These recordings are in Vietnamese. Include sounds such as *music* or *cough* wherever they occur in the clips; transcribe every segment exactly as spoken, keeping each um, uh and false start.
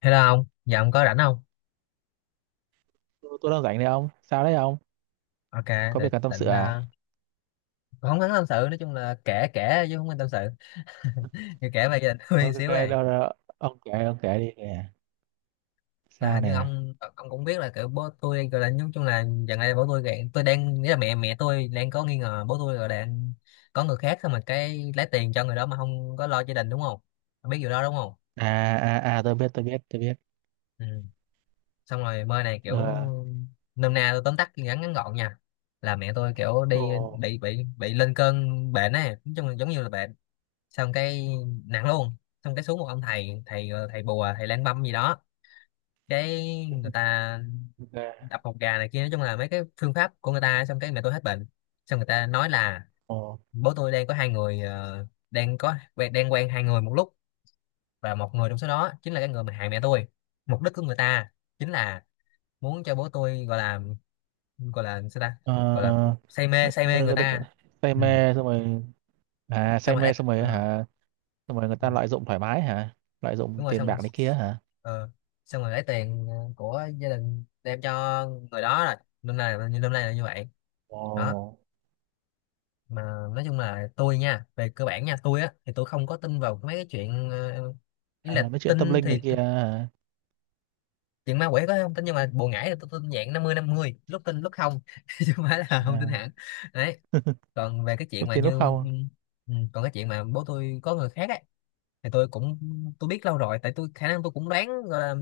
Hello ông, giờ ông có rảnh không? Tôi, tôi đang rảnh đấy ông. Sao đấy ông? Ok, Có để việc cần tâm sự định à? ờ, không hắn tâm sự, nói chung là kể kể chứ không nên tâm sự. *laughs* Thì kể về gia đình tôi Ok, xíu đâu, này. đâu. Ông kể, ông kể đi nè. Là Sao hình như nè? ông ông cũng biết là kiểu bố tôi gọi là nói chung là gần đây bố tôi gạn tôi đang nghĩa là mẹ mẹ tôi đang có nghi ngờ bố tôi rồi đang có người khác thôi mà cái lấy tiền cho người đó mà không có lo gia đình, đúng không? Ông biết điều đó đúng không? À, à, à, tôi biết, tôi biết, tôi biết. Ừ. Xong rồi mơ này kiểu Ờ, nôm na tôi tóm tắt ngắn ngắn gọn nha, là mẹ tôi kiểu ồ, đi bị bị bị lên cơn bệnh ấy, nói chung là giống như là bệnh, xong cái nặng luôn. Xong cái xuống một ông thầy, thầy thầy bùa, thầy lang băm gì đó, cái người ta ok, đập một gà này kia, nói chung là mấy cái phương pháp của người ta, xong cái mẹ tôi hết bệnh. Xong người ta nói là ồ. bố tôi đang có hai người, ờ, đang có quen- đang quen hai người một lúc, và một người trong số đó chính là cái người mà hại mẹ tôi. Mục đích của người ta chính là muốn cho bố tôi gọi là, gọi là sao ta, gọi là Ờ, say mê ng- say mê người ng- ng- ta. Say Ừ. mê xong rồi, à, Xong say rồi mê đấy xong rồi ờ. hả? Xong rồi người ta lợi dụng thoải mái hả? Lợi dụng Đúng rồi, tiền xong rồi, bạc này kia hả? ờ, xong rồi lấy tiền, ờ, của gia đình đem cho người đó, là năm nay là như năm nay là như vậy đó. Ồ. Mà nói chung là tôi nha, về cơ bản nha, tôi á thì tôi không có tin vào mấy cái chuyện, ờ, ý là À, mấy chuyện tâm tin linh thì này t- kia hả? chuyện ma quỷ có không tin, nhưng mà bùa ngải thì tôi tin dạng năm mươi năm mươi, lúc tin lúc không *laughs* chứ không phải là không tin À. hẳn. Đấy. *laughs* Còn về cái chuyện Lúc mà tiền lúc như, không. ừ, còn cái chuyện mà bố tôi có người khác ấy, thì tôi cũng tôi biết lâu rồi, tại tôi khả năng tôi cũng đoán gọi là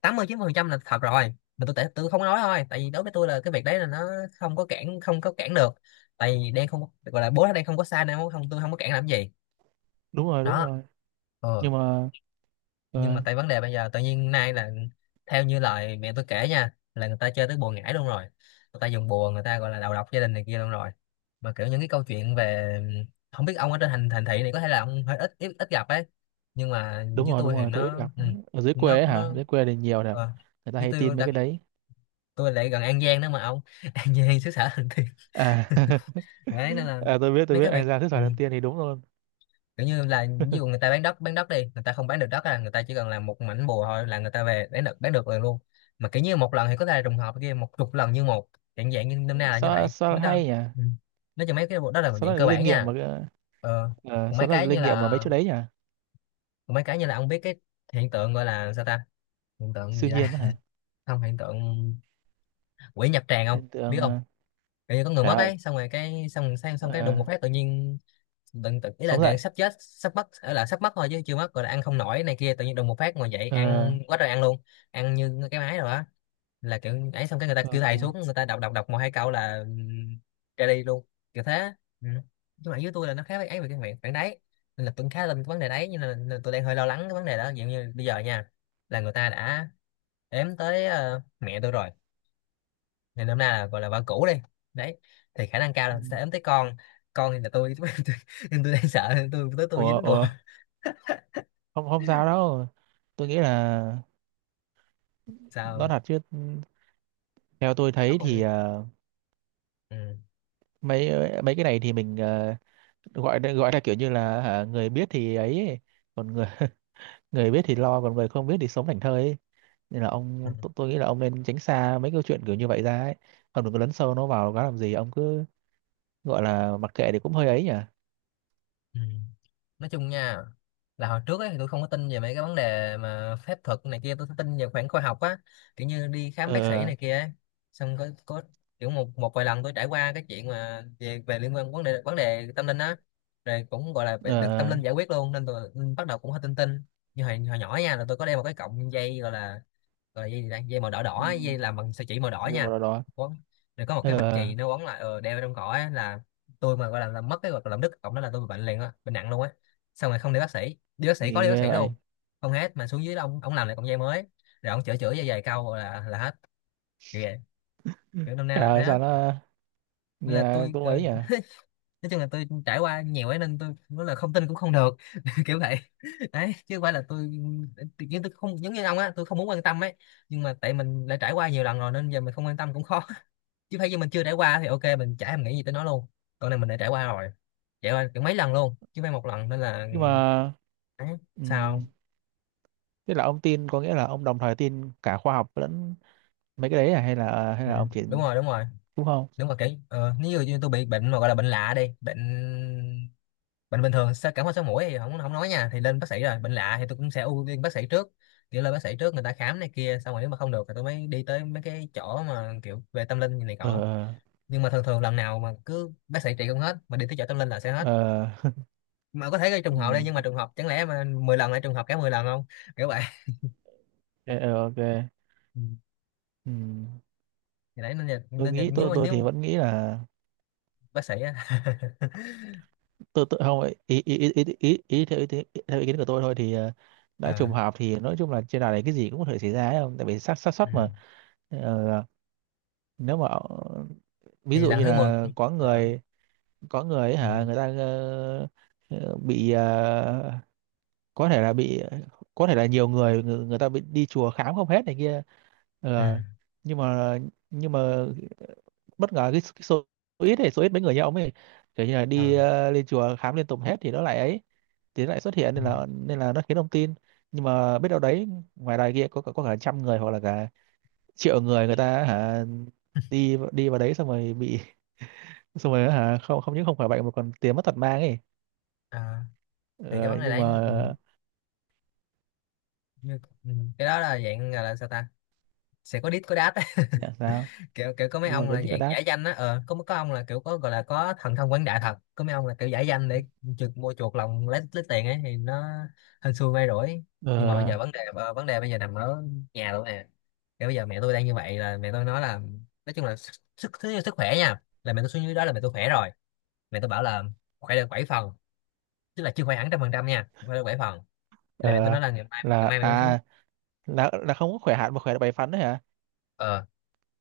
tám mươi chín mươi phần trăm là thật rồi, mà tôi tại tôi không nói thôi, tại vì đối với tôi là cái việc đấy là nó không có cản không có cản được. Tại vì đang không gọi là bố nó đang không có sai nên không tôi không có cản làm gì. Đúng rồi, đúng Đó. rồi. Ờ. Nhưng mà, Nhưng mà ờ, tại vấn đề bây giờ tự nhiên nay là theo như lời mẹ tôi kể nha, là người ta chơi tới bùa ngải luôn rồi, người ta dùng bùa người ta gọi là đầu độc gia đình này kia luôn rồi. Mà kiểu những cái câu chuyện về, không biết ông ở trên thành thành thị này có thể là ông hơi ít ít, ít gặp ấy, nhưng mà đúng với rồi đúng tôi thì rồi, tôi ít nó, gặp. Ừ, ở dưới quê nó ấy hả? nó Dưới quê thì nhiều nè, ờ, người ta với hay tôi tin mấy đặc, cái đấy. tôi lại gần An Giang đó mà ông. *laughs* An Giang xứ sở thần tiên. À, *laughs* *laughs* Đấy nên là à tôi biết tôi mấy biết, cái anh việc, ra sức khỏe ừ, lần tiên thì đúng luôn. kiểu như là ví dụ người *laughs* ta bán đất, bán đất đi người ta không bán được đất à, người ta chỉ cần làm một mảnh bùa thôi là người ta về bán được, bán được rồi luôn. Mà kiểu như một lần thì có thể là trùng hợp, kia một chục lần như một dạng dạng như năm nay là như Sao vậy sao biết đó. hay nhỉ. Ừ. Nói cho mấy cái bộ đó là một Sao dạng nó là cơ linh bản nghiệm mà nha. cái- Ờ. ờ, Còn mấy sao nó là cái như linh nghiệm mà mấy là, chỗ đấy nhỉ? còn mấy cái như là ông biết cái hiện tượng gọi là sao ta, hiện tượng Siêu gì ta, nhiên đó hả? *laughs* không, hiện tượng quỷ nhập tràng không Hiện biết tượng. không, ờ, kiểu như có người Trời mất ơi. ấy xong rồi cái xong xong, xong cái đùng Ờ. một phát tự nhiên tự, tự ý là Sống dậy. gần sắp chết sắp mất ở là sắp mất thôi chứ chưa mất, rồi là ăn không nổi này kia tự nhiên đùng một phát ngồi dậy Ờ ăn quá trời ăn luôn, ăn như cái máy rồi á, là kiểu ấy. Xong cái người ta ờ, kêu ờ. thầy xuống, người ta đọc đọc đọc một hai câu là ừm, ra đi luôn. Kiểu thế. Ừ. Nhưng mà với tôi là nó khá với ấy về cái miệng phản đấy, nên là tôi khá lên cái vấn đề đấy, nhưng là, là tôi đang hơi lo lắng cái vấn đề đó. Ví dụ như bây giờ nha, là người ta đã ếm tới, ờ, mẹ tôi rồi, ngày năm nay là gọi là vợ cũ đi, đấy, thì khả năng cao Ừ. là sẽ ấm tới con. Con thì là tôi *laughs* tôi, tôi, tôi đang sợ tôi tới tôi Ủa dính bồ. ủa, không không sao đâu. Tôi nghĩ là nó Sao? thật chứ. Theo tôi Ông thấy thì không. ờ, mấy, mấy cái này thì mình, ờ, gọi là, gọi là kiểu như là hả, người biết thì ấy, còn người *laughs* người biết thì lo, còn người không biết thì sống thảnh thơi ấy. Nên là Ừ. ông tôi, tôi nghĩ là ông nên tránh xa mấy câu chuyện kiểu như vậy ra ấy. Ông đừng có lấn sâu nó vào nó làm gì, ông cứ gọi là mặc kệ thì cũng hơi ấy nhỉ. Ừ. Nói chung nha, là hồi trước ấy thì tôi không có tin về mấy cái vấn đề mà phép thuật này kia, tôi tin về khoảng khoa học á, kiểu như đi khám Ờ bác sĩ này kia ấy. Xong có có kiểu một một vài lần tôi trải qua cái chuyện mà về về liên quan vấn đề vấn đề tâm linh á, rồi cũng gọi là bị- ờ được tâm linh ờ, giải quyết luôn, nên tôi bắt đầu cũng hơi tin tin. Như hồi, hồi nhỏ nha là tôi có đeo một cái cọng dây gọi là, rồi dây gì đây, dây màu đỏ, ừ, đỏ dây làm bằng sợi chỉ màu đỏ gì mà nha, đó đó. quấn, rồi có một cái mặt Ờ chì nó quấn lại, ờ, đeo trong cổ á, là tôi mà gọi là làm mất cái hoặc là làm đứt cộng đó là tôi bị bệnh liền á, bệnh nặng luôn á. Xong rồi không đi bác sĩ, đi bác sĩ có đi thì bác ghê sĩ vậy. luôn, không hết, mà xuống dưới đó, ông ông làm lại cọng dây mới, rồi ông chữa chữa dây dài câu là là hết. Kiểu vậy. Kiểu năm nay Trời là thế ơi á. sao nó Nên là nghe tôi, cũng ờ, ấy nhỉ. nói chung là tôi trải qua nhiều ấy nên tôi nói là không tin cũng không được *laughs* kiểu vậy. Đấy, chứ không phải là tôi, nhưng tôi không giống như ông á, tôi không muốn quan tâm ấy, nhưng mà tại mình đã trải qua nhiều lần rồi nên giờ mình không quan tâm cũng khó. *laughs* Chứ phải như mình chưa trải qua thì ok, mình chả thèm nghĩ gì tới nó luôn, còn này mình đã trải qua rồi, trải qua kiểu mấy lần luôn chứ không phải một lần, nên là Nhưng mà, đấy. ừm, Sao? tức là ông tin có nghĩa là ông đồng thời tin cả khoa học lẫn mấy cái đấy à? Hay là hay Ừ. là ông chỉ, Đúng rồi, đúng rồi, đúng không? đúng rồi. Kiểu ờ, nếu như như tôi bị bệnh mà gọi là bệnh lạ đi, bệnh, bệnh bình thường sao cảm ho sổ mũi thì không, không nói nha, thì lên bác sĩ, rồi bệnh lạ thì tôi cũng sẽ ưu tiên bác sĩ trước, kiểu lên bác sĩ trước người ta khám này kia xong rồi nếu mà không được thì tôi mới đi tới mấy cái chỗ mà kiểu về tâm linh như này Ờ cọ. ờ Nhưng mà thường thường lần nào mà cứ bác sĩ trị không hết mà đi tới chỗ tâm linh là sẽ hết. ờ. Mà có thể gây trùng Ừ, hợp đây, nhưng mà ok. trùng hợp chẳng lẽ mà mười lần lại trùng hợp cả mười lần không. Kiểu vậy. Ờ, ok. Ừ. Ừ. Thì đấy nên là, Tôi nên là nghĩ nếu tôi mà tôi thì nếu vẫn nghĩ là bác sĩ á. *laughs* tôi tôi không. Ý ý ý ý, ý, ý, theo, ý, kiến- Theo ý kiến của tôi thôi thì, ờ, đã Ờ, trùng hợp thì nói chung là trên đời này cái gì cũng có thể xảy ra ấy, không tại vì xác xác suất ừ. mà. Ờ. Nếu mà, ờ, ví Thì dụ lần như thứ mười là có Ờ, người, có người ấy ừ, hả người ta, ờ, ờ, bị, ờ, có thể là bị, có thể là nhiều người người, người ta bị đi chùa khám không hết này kia. ừ, Ờ, nhưng mà, nhưng mà bất ngờ cái, cái số ít này, số ít mấy người như ông ấy, kiểu như là đi, ờ, ờ, lên chùa khám liên tục hết thì nó lại ấy, thì nó lại xuất hiện ừ, nên là, nên là nó khiến ông tin. Nhưng mà biết đâu đấy, ngoài đài kia có có cả trăm người hoặc là cả triệu người, người ta hả đi đi vào đấy xong rồi bị *laughs* xong rồi hả, không không những không khỏi bệnh mà còn tiền mất tật mang ấy. ờ. Thì cái Ờ, vấn đề nhưng đấy. mà. Ừ. Như- ừ. Cái đó là dạng gọi là sao ta, sẽ có đít có đát á. Dạ sao? *laughs* Kiểu kiểu có mấy Đúng rồi ông vẫn là chỉ có dạng đáp. giải danh á, ờ có có ông là kiểu có gọi là có thần thông quảng đại thật, có mấy ông là kiểu giải danh để chuột mua chuột lòng lấy lấy tiền ấy, thì nó hên xui may rủi. Nhưng mà bây ờ, giờ vấn đề, ờ, vấn đề bây giờ nằm ở nhà luôn nè, kiểu bây giờ mẹ tôi đang như vậy, là mẹ tôi nói là nói chung là sức sức, sức, sức khỏe nha, là mẹ tôi xuống dưới đó là mẹ tôi khỏe rồi. Mẹ tôi bảo là khỏe được bảy phần, tức là chưa khỏe hẳn trăm phần trăm nha, khỏe được bảy phần, là mẹ tôi ờ, nói là ngày mai ngày là mai mẹ tôi xuống. à, là là không có khỏe hẳn mà khỏe được bảy phần đấy hả? Ờ,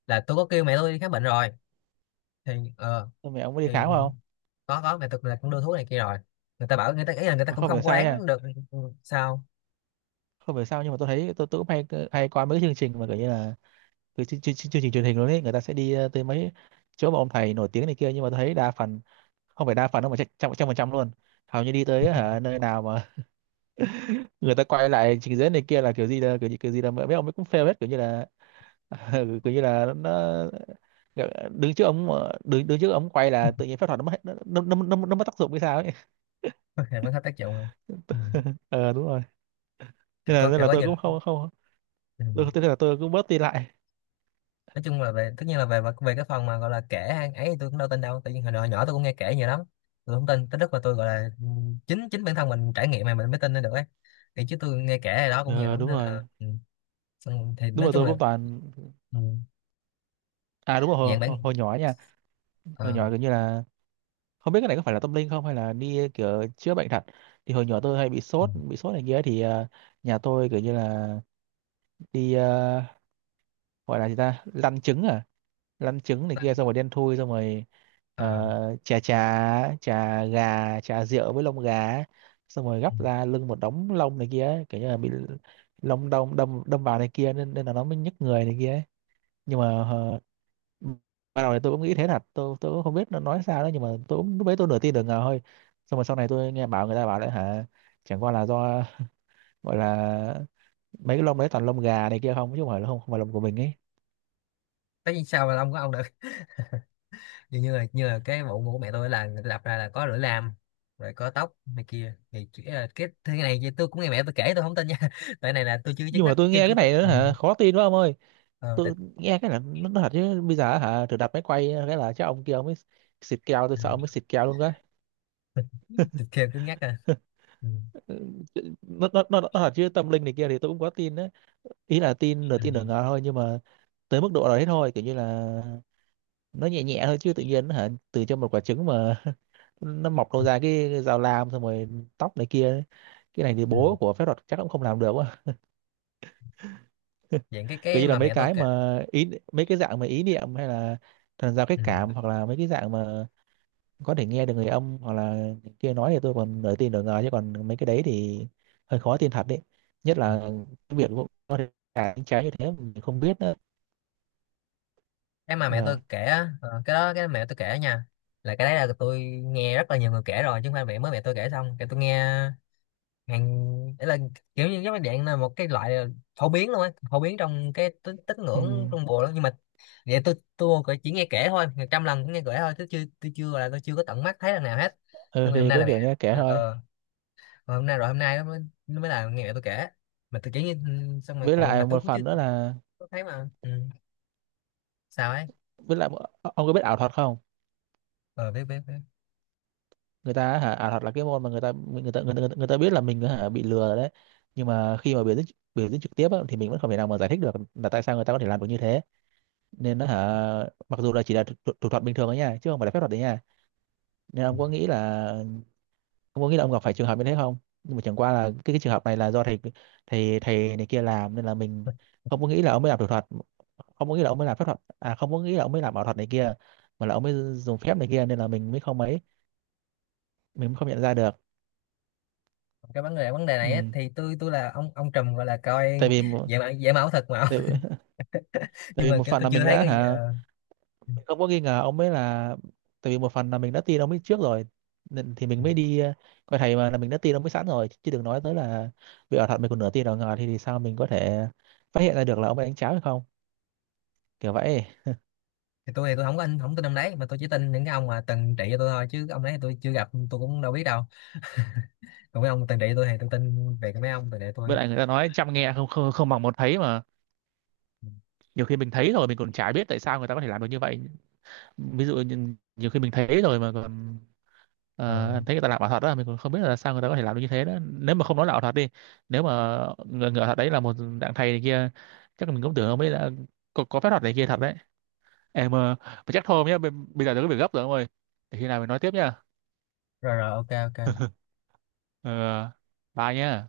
là tôi có kêu mẹ tôi đi khám bệnh rồi, thì ờ, Xong rồi ông có đi thì khám không? có có mẹ thực là cũng đưa thuốc này kia rồi, người ta bảo người ta ý là người ta Mà cũng không hiểu không có sao nha. đáng được. Ừ. Sao? Không hiểu sao nhưng mà tôi thấy tôi, tôi cũng hay, hay coi mấy cái chương trình mà kiểu như là từ chương, chương, chương trình truyền hình luôn ấy, người ta sẽ đi, ờ, tới mấy chỗ mà ông thầy nổi tiếng này kia, nhưng mà tôi thấy đa phần, không phải đa phần đâu mà chắc- trăm trăm phần trăm luôn, hầu như đi tới hả, nơi nào mà *laughs* người ta quay lại trình diễn này kia là kiểu gì là kiểu, gì- kiểu gì là mấy ông ấy cũng fail hết, kiểu như là *laughs* kiểu như là nó đứng trước ống mà- đứng đứng trước ống quay là tự *laughs* nhiên phép thuật nó mất hết- nó nó nó, nó, nó mất tác dụng hay sao ấy. Thì mới hết tác dụng rồi. Ừ. *laughs* Ờ đúng rồi. Kiểu Nên là, có nên kiểu là có tôi nhìn. cũng không không, Ừ. tôi, tôi là tôi cũng bớt đi lại. Nói chung là về tất nhiên là về về cái phần mà gọi là kể hay ấy thì tôi cũng đâu tin đâu, tại vì hồi nhỏ nhỏ tôi cũng nghe kể nhiều lắm, tôi không tin tới lúc mà tôi gọi là, ừ, chính chính bản thân mình trải nghiệm mà mình mới tin lên được ấy, thì chứ tôi nghe kể này đó cũng nhiều Ờ lắm đúng nên rồi là ừ. Xong thì đúng nói rồi chung tôi là cũng toàn. ừ. À đúng rồi hồi, Dạng hồi, bản, hồi nhỏ ấy nha, hồi ờ, nhỏ kiểu như là không biết cái này có phải là tâm linh không hay là đi kiểu chữa bệnh thật. Thì hồi nhỏ tôi hay bị ừ. sốt bị sốt này kia ấy, thì, ờ, nhà tôi kiểu như là đi, ờ, gọi là gì ta, lăn trứng à, lăn trứng này kia Nên- xong rồi đen thui xong rồi, ờ, ờ, chà chà chà gà chà rượu với lông gà ấy. Xong rồi ừ. gắp ra lưng một đống lông này kia ấy, kiểu như là bị lông đâm đâm đâm vào này kia nên nên là nó mới nhức người này kia ấy. Nhưng mà, ờ, ban đầu thì tôi cũng nghĩ thế thật, tôi tôi cũng không biết nó nói sao đó, nhưng mà tôi cũng lúc đấy tôi nửa tin nửa ngờ thôi. Xong rồi sau này tôi nghe bảo, người ta bảo đấy hả, chẳng qua là do gọi là mấy cái lông đấy toàn lông gà này kia không, chứ không phải là không, không phải lông của mình ấy. Tất nhiên sao mà ông có ông đã, như như là như là cái bộ của mẹ tôi là người ta lập ra là có lưỡi lam, rồi có tóc này kia, thì chỉ là cái thứ này thì tôi cũng nghe mẹ tôi kể tôi không tin nha *laughs* tại này là tôi chưa chứng Nhưng mà mắt tôi chưa nghe cái cứ có này nữa ừ. hả, khó tin quá ông ơi. Ờ, tại, Tôi nghe cái là nó nó thật chứ, bây giờ hả thử đặt máy quay cái là chắc ông kia ông ấy xịt keo, tôi ừ. sợ ông ấy xịt keo luôn cái. *laughs* Tôi kêu cứ nhắc à. Ừ. *laughs* nó, nó, nó, nó thật chứ tâm linh này kia thì tôi cũng có tin đấy, ý là tin nửa tin nửa Ừ. ngờ thôi, nhưng mà tới mức độ đấy thôi, kiểu như là nó nhẹ nhẹ thôi, chứ tự nhiên hả từ cho một quả trứng mà *laughs* nó mọc đâu Ừ. ra cái dao lam xong rồi tóc này kia, cái này thì Ừ. bố của phép thuật chắc cũng không làm được quá. Vậy cái Kiểu cái như là mà mấy mẹ tôi cái kể, mà ý, mấy cái dạng mà ý niệm hay là thần giao cách ừ, cảm, hoặc là mấy cái dạng mà có thể nghe được người âm hoặc là kia nói thì tôi còn nửa tin nửa ngờ, chứ còn mấy cái đấy thì hơi khó tin thật đấy, nhất là cái việc có thể cả những trái như thế mình không biết nữa. cái mà mẹ tôi Ờ. kể á, ờ, cái đó cái mẹ tôi kể nha, là cái đấy là tôi nghe rất là nhiều người kể rồi chứ không phải mẹ mới mẹ tôi kể xong cái tôi nghe. Ngàn để là kiểu như cái máy điện là một cái loại phổ biến luôn á, phổ biến trong cái tín tín Ừ. ngưỡng trung bộ đó, nhưng mà vậy tôi tôi chỉ nghe kể thôi, ngàn trăm lần cũng nghe kể thôi, tôi chưa tôi chưa là tôi chưa có tận mắt thấy lần nào hết. Ừ Tôi hôm thì nay cứ là mẹ, kiểu nghe kể ờ, thôi. ờ, mà hôm nay rồi hôm nay nó mới, nó mới là nghe mẹ tôi kể, mà tôi chỉ nghe ừ, xong rồi Với còn mà lại tôi một cũng chưa phần nữa là, có thấy mà ừ. Sao ấy? với lại ông có biết ảo thuật không? Ờ biết biết biết. Người ta hả, ảo thuật là cái môn mà người ta người ta người ta, người ta biết là mình hả bị lừa rồi đấy, nhưng mà khi mà biểu diễn biểu diễn trực tiếp á, thì mình vẫn không thể nào mà giải thích được là tại sao người ta có thể làm được như thế, nên nó hả, mặc dù là chỉ là thủ, thủ thủ thuật bình thường ấy nha, chứ không phải là phép thuật đấy nha. Nên ông có nghĩ là, ông có nghĩ là ông gặp phải trường hợp như thế không? Nhưng mà chẳng qua là cái, cái trường hợp này là do thầy thầy thầy này kia làm nên là mình không có nghĩ là ông mới làm thủ thuật, không có nghĩ là ông mới làm phép thuật à, không có nghĩ là ông mới làm ảo thuật này kia mà là ông mới dùng phép này kia nên là mình mới không ấy, mình không nhận ra được. Cái vấn đề vấn đề Ừ. này á, thì tôi tôi là ông ông Trùm gọi là Tại coi, vì một, vậy mà vậy mà ảo thật mà. tại, *laughs* *laughs* tại Nhưng vì mà một kiểu phần tôi là chưa mình thấy đã cái gì- hả, ờ. Ừ, mình không có nghi ngờ ông ấy là, tại vì một phần là mình đã tin ông ấy trước rồi, nên thì ừ. mình mới đi, ờ, coi thầy mà, là mình đã tin ông ấy sẵn rồi, chứ đừng nói tới là vì ở thật mình còn nửa tin ở ngờ thì thì sao mình có thể phát hiện ra được là ông ấy đánh cháo hay không, kiểu vậy. Thì tôi thì tôi không có anh không tin ông đấy, mà tôi chỉ tin những cái ông mà từng trị cho tôi thôi, chứ cái ông đấy thì tôi chưa gặp tôi cũng đâu biết đâu. Còn mấy ông từng trị tôi thì tôi tin về cái mấy ông từng trị tôi. Với lại người ta nói trăm nghe không không không bằng một thấy mà, nhiều khi mình thấy rồi mình còn chả biết tại sao người ta có thể làm được như vậy. Ví dụ như, nhiều khi mình thấy rồi mà còn, Ờ, ờ, em thấy người ta làm ảo thuật đó mình còn không biết là sao người ta có thể làm được như thế đó, nếu mà không nói là ảo thuật đi, nếu mà người, người ảo thuật đấy là một dạng thầy này kia chắc là mình cũng tưởng ông ấy là có, có phép thuật này kia thật đấy. Em, ờ, mà chắc thôi ông nhé, bây, bây giờ tôi có việc gấp rồi ông ơi, để khi nào mình nói tiếp nha. rồi rồi, ok ok. *laughs* Ờ, bye nhé.